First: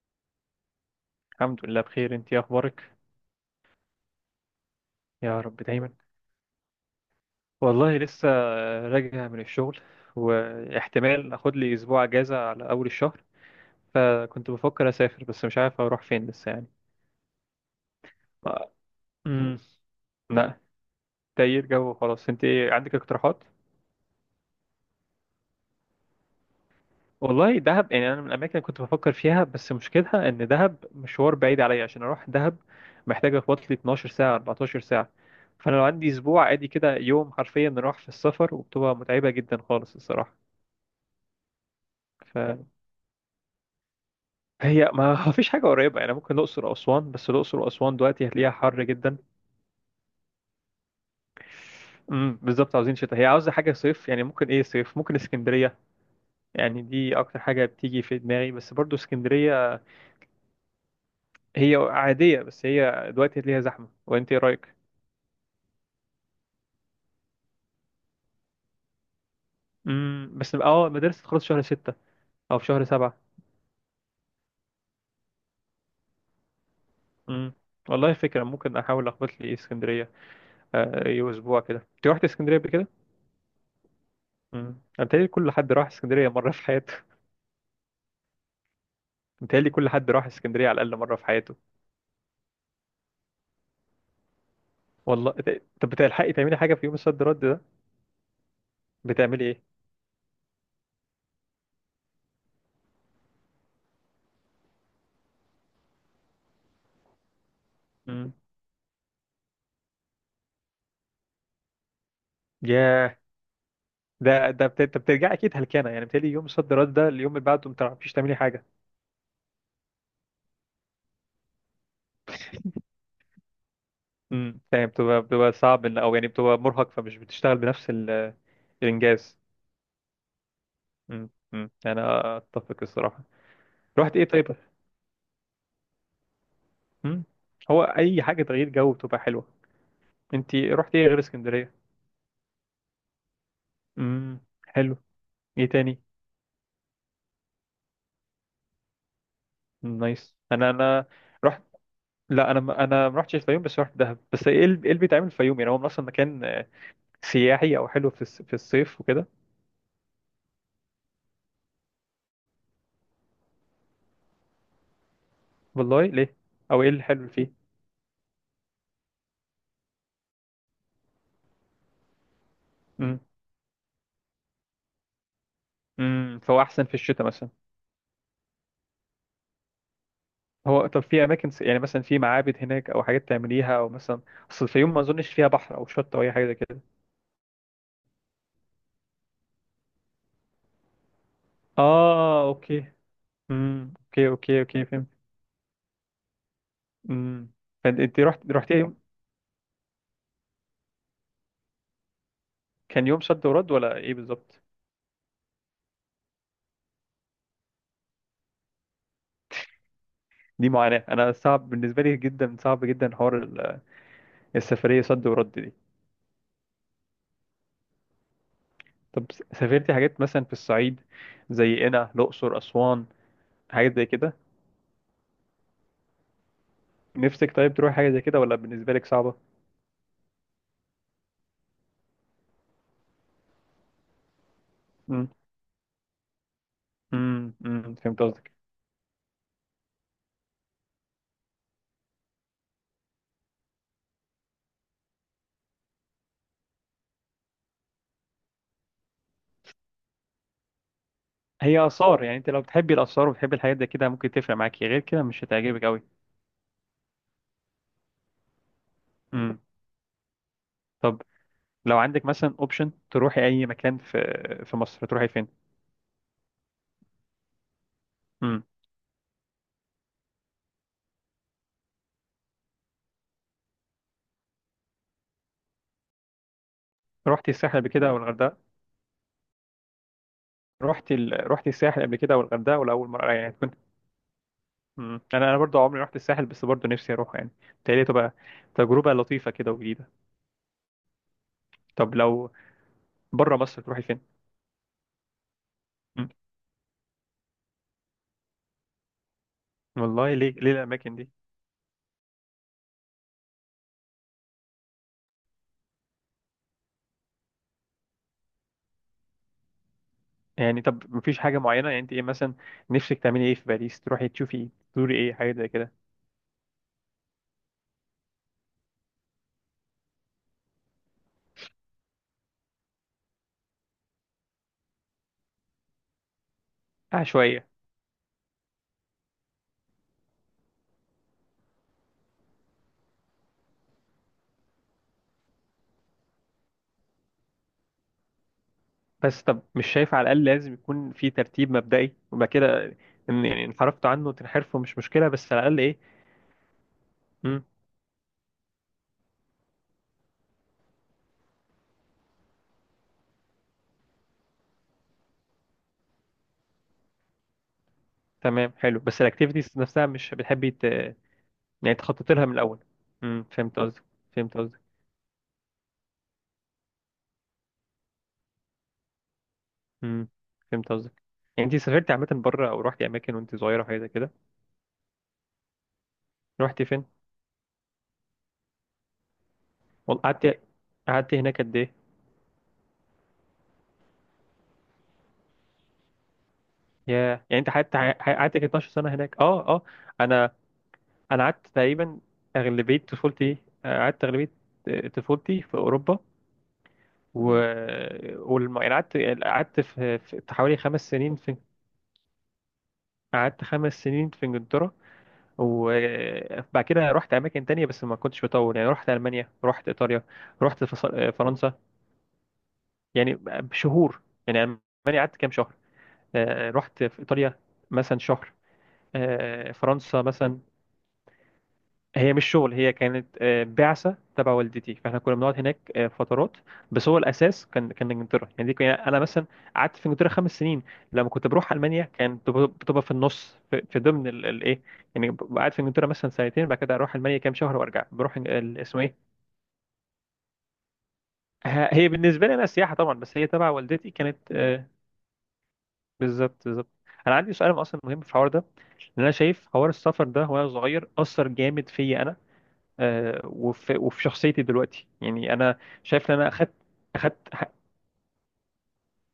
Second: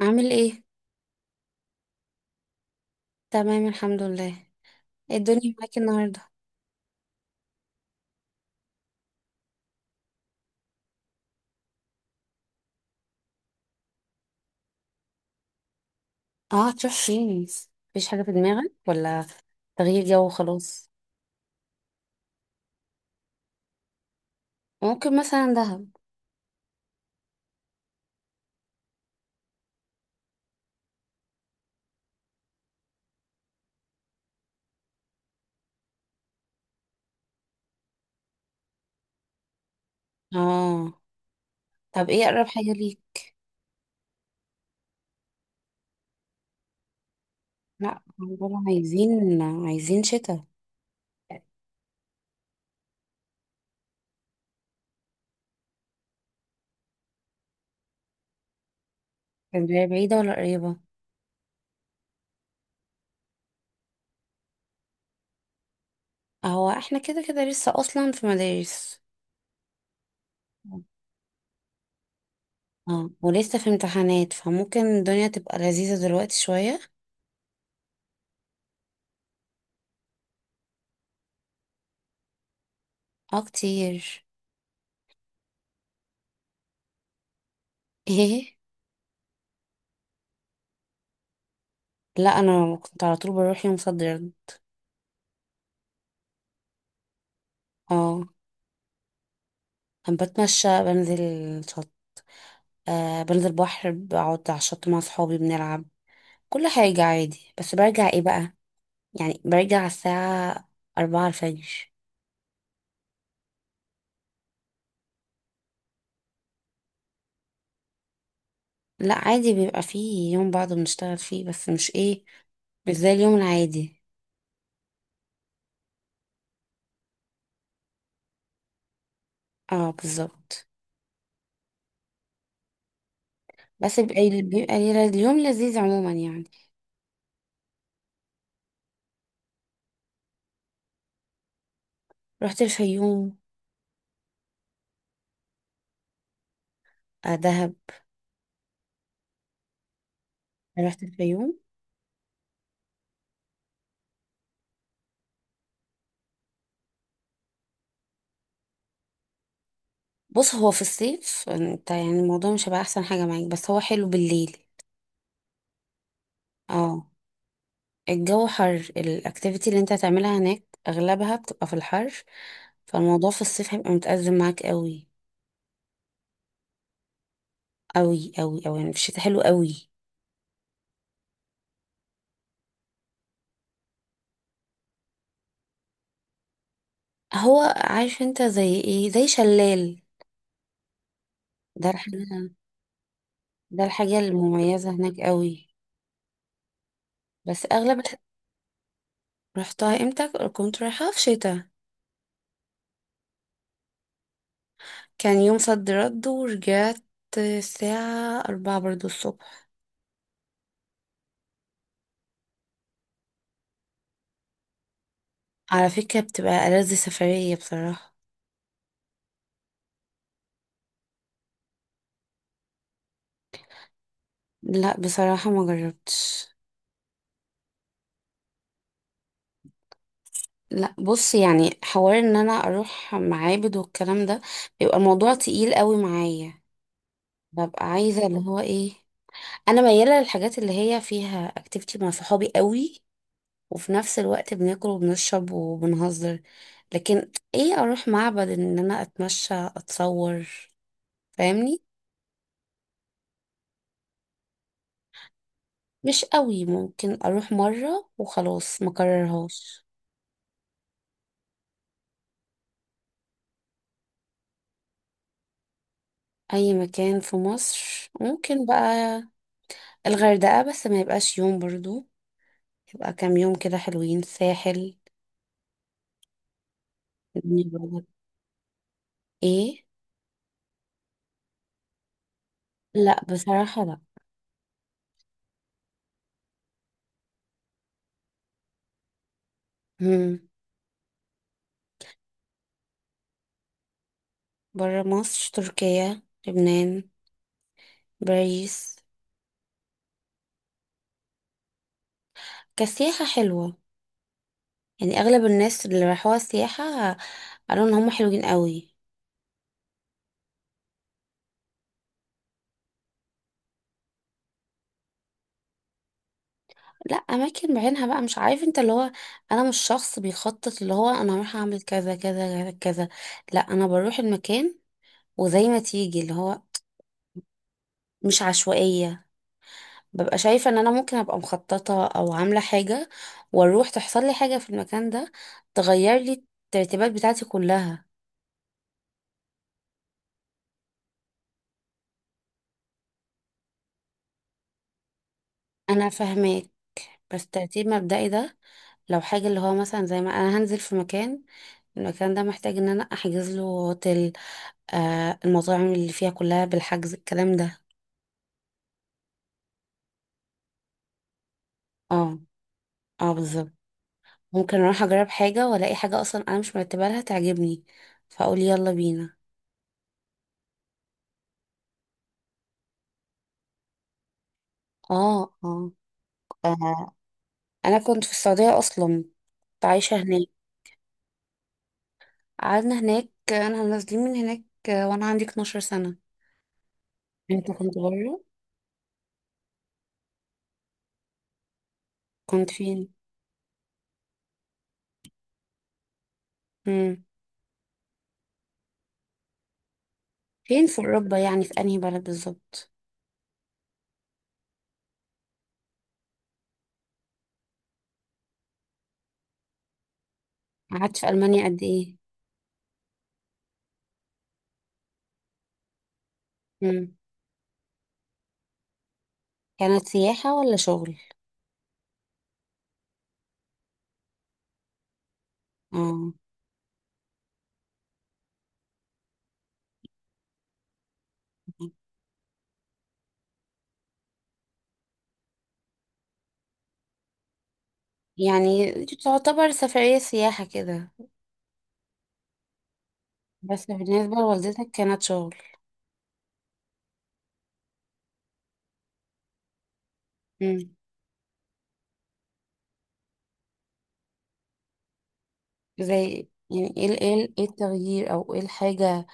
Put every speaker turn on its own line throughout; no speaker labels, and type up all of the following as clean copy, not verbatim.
عامل ايه؟
الحمد لله بخير، انت ايه اخبارك؟
تمام الحمد لله. ايه
يا
الدنيا
رب
معاك
دايما.
النهارده؟
والله لسه راجع من الشغل، واحتمال اخد لي اسبوع اجازة على اول الشهر. فكنت بفكر اسافر، بس مش عارف اروح فين لسه يعني.
اه، هتروح فين؟ مفيش حاجه في دماغك ولا
امم
تغيير جو
لا.
وخلاص؟
تغيير جو وخلاص. انت ايه عندك اقتراحات؟
ممكن مثلا دهب.
والله دهب، يعني انا من الاماكن اللي كنت بفكر فيها، بس مشكلتها ان دهب مشوار بعيد عليا عشان اروح دهب. محتاج اخبط لي 12 ساعة 14 ساعة. فانا لو عندي اسبوع عادي كده يوم حرفيا نروح في السفر، وبتبقى متعبة جدا خالص الصراحة.
اه، طب ايه
ف
اقرب حاجه ليك؟
هي ما فيش حاجة قريبة، يعني ممكن الأقصر وأسوان، بس الأقصر وأسوان
لا،
دلوقتي هتلاقيها
دول
حر جدا.
عايزين شتاء.
بالظبط، عاوزين شتاء. هي عاوزة حاجة صيف، يعني ممكن إيه صيف، ممكن اسكندرية. يعني دي أكتر حاجة بتيجي في دماغي، بس برضو اسكندرية.
اسكندريه بعيده ولا قريبه؟
هي عادية، بس هي دلوقتي هتلاقيها زحمة. وأنت إيه رأيك؟
هو احنا كده كده لسه اصلا في مدارس.
بس اه المدارس تخلص شهر 6 أو في شهر
اه،
سبعة
ولسه في امتحانات، فممكن الدنيا تبقى لذيذه دلوقتي شويه.
امم والله فكرة، ممكن أحاول أخبط لي اسكندرية. آه، أي أسبوع كده. أنت رحت اسكندرية قبل كده؟
اه كتير.
امم أنا بيتهيألي كل حد راح اسكندرية مرة في حياته.
ايه؟
متهيألي كل حد راح اسكندرية على الأقل مرة في حياته.
لا، انا كنت على طول بروح يوم صد رد.
والله طب بتلحقي تعملي حاجة في يوم الصد رد ده؟
اه،
بتعملي ايه؟
أنا بتمشى، بنزل شط. آه، بنزل بحر، بقعد على الشط مع صحابي، بنلعب. كل حاجة عادي، بس برجع ايه
مم.
بقى؟ يعني برجع على الساعة أربعة الفجر.
ياه. انت بترجعي اكيد هلكانة، يعني بتهيألي يوم الصد رد ده اليوم اللي بعده ما بتعرفيش تعملي حاجة.
لا عادي، بيبقى فيه يوم بعض بنشتغل فيه، بس مش ايه، مش زي اليوم العادي.
مم. يعني بتبقى صعب او يعني بتبقى مرهق فمش بتشتغل بنفس الانجاز.
اه بالظبط.
مم. مم. يعني أنا اتفق الصراحة.
بس
رحت ايه
بيبقى,
طيب؟
بيبقى لي- اليوم لذيذ عموما يعني.
مم. هو اي حاجة تغيير جو بتبقى حلوة. انت رحت ايه غير اسكندرية؟
رحت الفيوم.
مم. حلو. ايه تاني؟
آه، دهب.
نايس. انا
رحت
انا
الفيوم.
رحت. لا انا ما رحتش الفيوم، بس رحت دهب. بس ايه اللي إيه اللي بيتعمل في الفيوم، يعني هو اصلا مكان سياحي او حلو في في الصيف وكده؟
بص، هو في الصيف انت يعني الموضوع مش هيبقى احسن حاجة معاك، بس هو حلو بالليل.
والله ليه؟ او ايه
اه.
الحلو اللي فيه؟
الجو حر، الاكتيفيتي اللي انت هتعملها هناك اغلبها بتبقى في الحر،
امم
فالموضوع في الصيف هيبقى متأزم معاك قوي.
فهو احسن في الشتاء مثلا.
قوي يعني في الشتاء حلو قوي.
هو طب في اماكن يعني مثلا في معابد هناك او حاجات تعمليها او مثلا اصل الفيوم ما اظنش فيها بحر او شط او اي حاجه زي كده؟
هو عارف انت زي ايه؟ زي شلال. ده
اه
الحاجة،
اوكي.
ده الحاجة
اوكي اوكي اوكي
المميزة
فهمت.
هناك قوي.
امم
بس اغلب
فانت
الح-
انت رحت يوم.
رحتها امتى؟ كنت رايحة في شتاء.
كان يوم صد ورد ولا ايه بالظبط؟
كان يوم صد رد ورجعت الساعة أربعة برضو الصبح.
دي معاناه. انا صعب بالنسبه لي جدا، صعب جدا حوار السفريه صد ورد دي.
على فكرة بتبقى ألذ سفرية بصراحة.
طب سافرتي حاجات مثلا في الصعيد، زي قنا الأقصر أسوان، حاجات زي كده؟
لا بصراحة ما جربتش.
نفسك طيب تروحي حاجة زي كده ولا بالنسبة لك صعبة؟
لا بص، يعني حوار ان انا اروح معابد والكلام ده بيبقى
امم
موضوع تقيل قوي معايا. ببقى
أمم، فهمت
عايزه اللي
قصدك.
هو ايه، انا مياله للحاجات اللي هي فيها اكتيفيتي مع صحابي قوي، وفي نفس الوقت بناكل وبنشرب وبنهزر. لكن ايه، اروح معبد ان انا اتمشى اتصور؟ فاهمني؟
هي آثار، يعني انت لو بتحبي الآثار وبتحبي الحاجات زي كده ممكن تفرق معاكي، غير كده مش هتعجبك قوي.
مش قوي، ممكن اروح مره وخلاص ما
امم
كررهاش.
طب لو عندك مثلا اوبشن تروحي اي مكان في مصر، تروحي فين؟
اي مكان في مصر
امم
ممكن بقى. الغردقه، بس ما يبقاش يوم برضو، يبقى كام يوم كده حلوين. ساحل.
رحتي
الدنيا
الساحل قبل
بره.
كده او الغردقة؟
ايه؟
رحتي الساحل قبل كده او الغردقة ولا اول
لا
مرة يعني تكون؟
بصراحة، لا.
انا برضه عمري رحت الساحل، بس برضه نفسي اروح يعني. بتهيألي تبقى تجربة لطيفة كده وجديدة.
مم.
طب لو بره مصر تروحي فين؟
بره مصر تركيا،
مم.
لبنان، باريس.
والله ليه الاماكن دي؟
كسياحة حلوة، يعني اغلب الناس اللي راحوها سياحة قالوا ان هم حلوين قوي.
يعني طب مفيش حاجه معينه، يعني انت ايه مثلا نفسك تعملي ايه في باريس، تروحي تشوفي ايه، تزوري ايه، حاجه زي كده؟
لا اماكن بعينها بقى مش عارف، انت اللي هو، انا مش شخص بيخطط اللي هو انا هروح اعمل كذا كذا كذا كذا. لا انا بروح المكان وزي ما تيجي اللي هو.
عشوائيه؟
مش عشوائية، ببقى شايفة ان انا ممكن ابقى مخططة او عاملة حاجة، واروح تحصل لي حاجة في المكان ده تغير لي الترتيبات بتاعتي كلها.
بس طب مش شايفه على الاقل لازم يكون في ترتيب مبدئي وبعد كده يعني انحرفت عنه وتنحرفه مش مشكله بس على الاقل ايه؟
انا فاهماك، بس
مم.
ترتيب مبدئي ده لو حاجة اللي هو مثلا زي ما انا هنزل في مكان، المكان ده محتاج ان انا احجز له هوتيل. آه، المطاعم اللي فيها كلها بالحجز الكلام ده.
تمام حلو، بس الاكتيفيتيز نفسها مش بتحبي يعني تخططي
اه
لها من الاول؟
اه
مم.
بالظبط.
فهمت قصدك. فهمت
ممكن
قصدك.
اروح اجرب حاجة والاقي حاجة اصلا انا مش مرتبة لها تعجبني، فاقول يلا بينا.
مم. فهمت قصدك. يعني انت سافرتي عامه بره او رحتي اماكن وانت صغيره حاجه زي كده؟
اه.
رحتي فين؟
آه. انا كنت في السعودية اصلا، كنت عايشة
والله
هناك.
قعدت هناك قد ايه؟
قعدنا هناك، انا نازلين من هناك وانا عندي 12 سنة.
يا، يعني
انت
انت قعدت
كنت بره؟
قعدت 12 سنه هناك. اه اه. انا انا قعدت تقريبا
كنت
اغلبيه
فين؟
طفولتي. قعدت اغلبيه طفولتي في اوروبا.
امم،
و يعني قعدت في حوالي
فين في
5 سنين
اوروبا
في.
يعني، في انهي بلد بالظبط؟
قعدت 5 سنين في انجلترا. وبعد كده رحت اماكن تانية بس ما كنتش بطول، يعني رحت المانيا رحت ايطاليا رحت
قعدت في المانيا
فرنسا.
قد ايه؟
يعني بشهور. يعني المانيا قعدت كام شهر. رحت
امم.
في ايطاليا مثلا شهر.
كانت
فرنسا
سياحة
مثلا.
ولا شغل؟
هي مش شغل، هي كانت بعثة تبع والدتي، فاحنا كنا بنقعد هناك
اه،
فترات. بس هو الأساس كان إنجلترا، يعني دي كان أنا مثلا قعدت في إنجلترا 5 سنين. لما كنت بروح ألمانيا كان بتبقى في النص في ضمن الإيه. يعني ببقى قاعد في إنجلترا مثلا سنتين، بعد كده أروح ألمانيا كام شهر، وأرجع بروح
يعني
اسمه
دي
إيه.
تعتبر سفرية سياحة كده؟
هي بالنسبة لي أنا سياحة طبعا، بس هي تبع
بس
والدتي
بالنسبة
كانت
لوالدتك كانت شغل.
بالظبط بالظبط. أنا عندي سؤال أصلا مهم في الحوار ده، لأن أنا شايف حوار السفر ده وأنا
امم.
صغير أثر جامد فيا أنا. وفي شخصيتي دلوقتي، يعني انا شايف ان
زي
انا
يعني ايه
اخدت ه-
التغيير، او ايه الحاجة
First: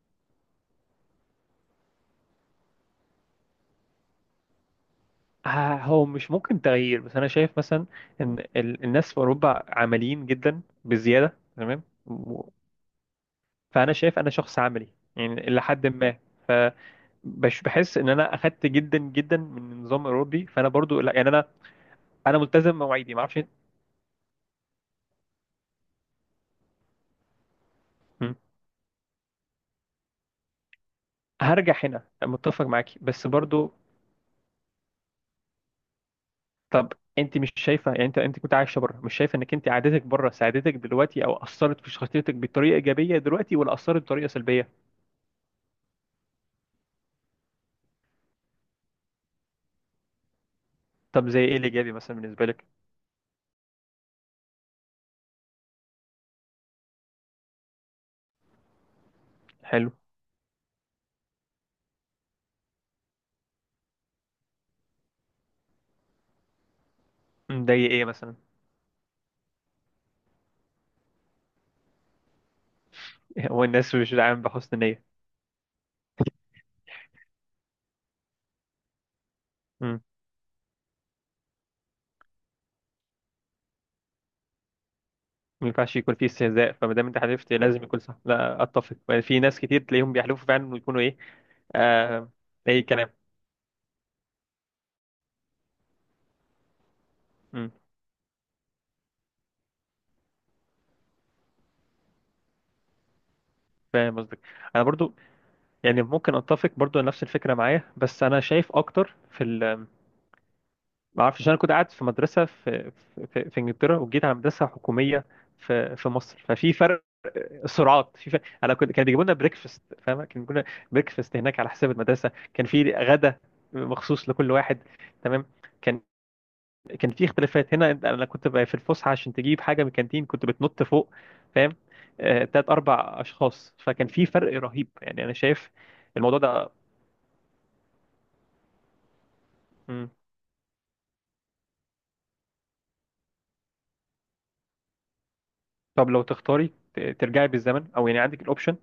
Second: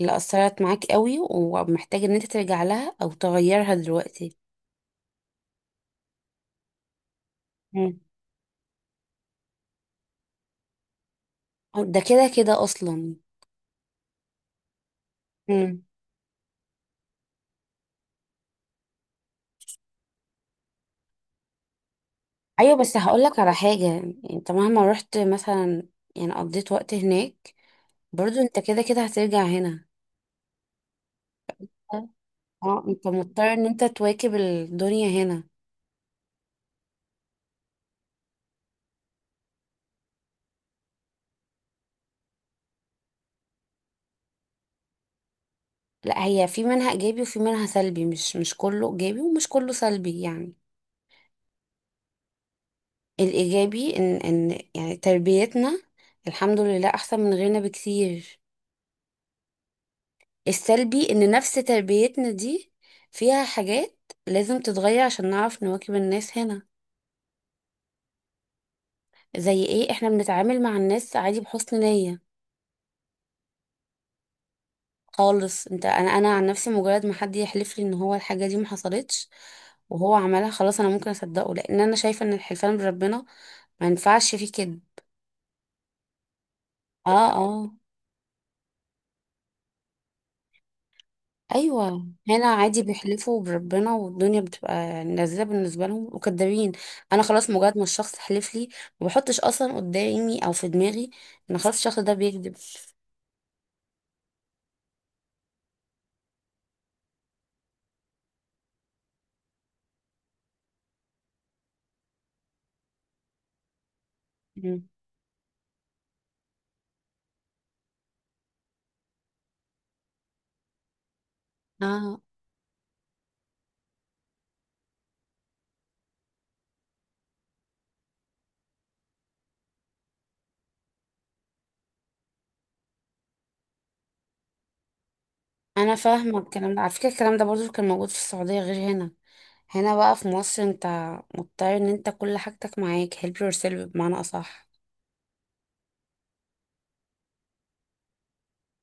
اللي أثرت معاك قوي ومحتاج ان انت ترجع لها او تغيرها دلوقتي؟
هو مش ممكن تغيير، بس انا شايف مثلا ان الناس في اوروبا عمليين جدا بزياده، تمام
ده كده كده اصلا.
فانا شايف انا شخص عملي، يعني الى
امم.
حد ما. فبش بحس ان انا اخدت جدا جدا من النظام الاوروبي، فانا برضو لا يعني انا ملتزم
ايوه بس
بمواعيدي، ما
هقولك
اعرفش.
على حاجه، يعني انت مهما رحت مثلا، يعني قضيت وقت هناك، برضو انت كده كده هترجع هنا.
هرجع هنا، متفق
اه،
معاكي،
انت
بس
مضطر ان
برضو.
انت تواكب الدنيا هنا.
طب انت مش شايفه، يعني انت كنت عايشه بره، مش شايفه انك انت عادتك بره ساعدتك دلوقتي او اثرت في شخصيتك بطريقه ايجابيه دلوقتي، ولا اثرت بطريقه سلبيه؟
لا هي في منها ايجابي وفي منها سلبي، مش كله ايجابي ومش كله سلبي يعني.
طب زي ايه الايجابي مثلا بالنسبه لك؟
الايجابي ان يعني تربيتنا الحمد لله احسن من غيرنا بكتير.
حلو.
السلبي ان نفس تربيتنا دي فيها حاجات لازم تتغير عشان نعرف نواكب الناس هنا.
مضايق ايه مثلا؟
زي ايه؟ احنا بنتعامل مع الناس عادي بحسن نية
هو الناس مش داعم بحسن نيه؟
خالص. انت انا عن نفسي، مجرد ما حد يحلف لي ان هو الحاجة دي ما حصلتش
امم
وهو عملها، خلاص انا ممكن اصدقه، لان انا شايفة ان الحلفان بربنا ما ينفعش فيه كده.
ما ينفعش يكون فيه استهزاء، فما دام
اه
انت حلفت
اه
لازم يكون صح. لا اتفق، يعني في ناس كتير تلاقيهم بيحلفوا فعلا، ويكونوا ايه؟
ايوه،
آه.
هنا عادي
اي كلام.
بيحلفوا بربنا والدنيا بتبقى يعني لذيذة بالنسبة لهم، وكدابين. انا خلاص
امم
مجرد ما الشخص حلف لي، ما بحطش اصلا قدامي او في دماغي ان خلاص الشخص ده بيكذب.
فاهم قصدك. انا برضو، يعني ممكن اتفق برضو على نفس الفكره معايا، بس انا شايف اكتر في ما اعرفش. انا كنت قاعد في مدرسه في في انجلترا، وجيت على مدرسه
مم.
حكوميه في مصر، ففي فرق سرعات، في فرق. انا كنت كان بيجيبوا لنا بريكفاست، فاهمه؟ كان بيجيبوا لنا بريكفاست هناك على حساب
اه،
المدرسه. كان في غدا مخصوص لكل واحد. تمام. كان كان في اختلافات. هنا انا كنت بقى في الفسحه عشان تجيب حاجه من الكانتين كنت بتنط فوق، فاهم؟ تلات اربع اشخاص. فكان في فرق رهيب، يعني انا شايف
انا فاهمه
الموضوع ده.
الكلام ده، على فكره الكلام ده برضو كان موجود في السعوديه غير هنا. هنا
مم.
بقى في مصر انت مضطر ان انت كل حاجتك معاك، help yourself بمعنى اصح.
طب لو تختاري ترجعي بالزمن، او يعني عندك الاوبشن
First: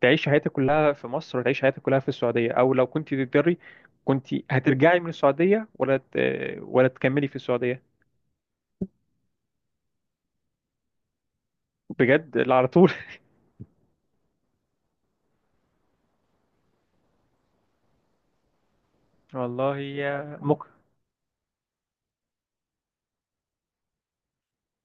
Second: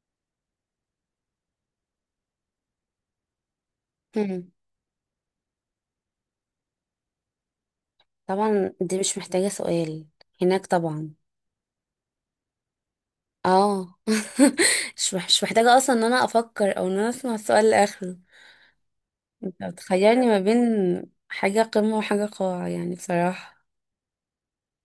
تعيش حياتك كلها في مصر وتعيش حياتك كلها في السعودية، أو لو كنت تقدري كنت
هم.
هترجعي من السعودية ولا تكملي في السعودية؟
طبعا دي مش محتاجه سؤال، هناك طبعا.
بجد؟ لا، على طول.
اه. مش محتاجه اصلا ان انا افكر او ان انا اسمع السؤال لاخره. انت
والله
بتخيرني ما
يا
بين
ممكن.
حاجه قمه وحاجه قاع يعني بصراحه.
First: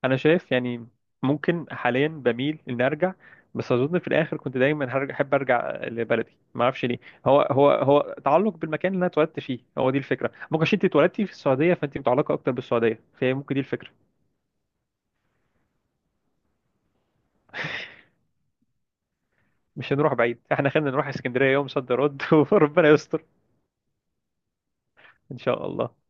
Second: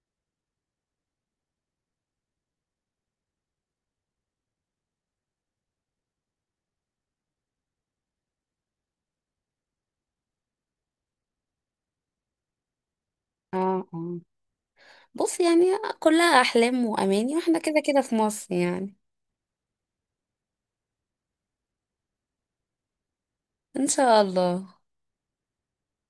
أنا شايف، يعني ممكن حاليا بميل إن أرجع، بس أظن في الآخر كنت دايما هرجع، أحب أرجع لبلدي، ما أعرفش ليه. هو تعلق بالمكان اللي أنا اتولدت فيه، هو دي الفكرة، ممكن عشان أنت اتولدتي في السعودية فأنت متعلقة أكتر بالسعودية، فهي ممكن دي
اه
الفكرة.
اه بص يعني كلها احلام واماني، واحنا كده كده في مصر يعني.
مش هنروح بعيد، إحنا خلينا نروح اسكندرية يوم صد رد وربنا يستر.
ان شاء الله.
إن شاء الله.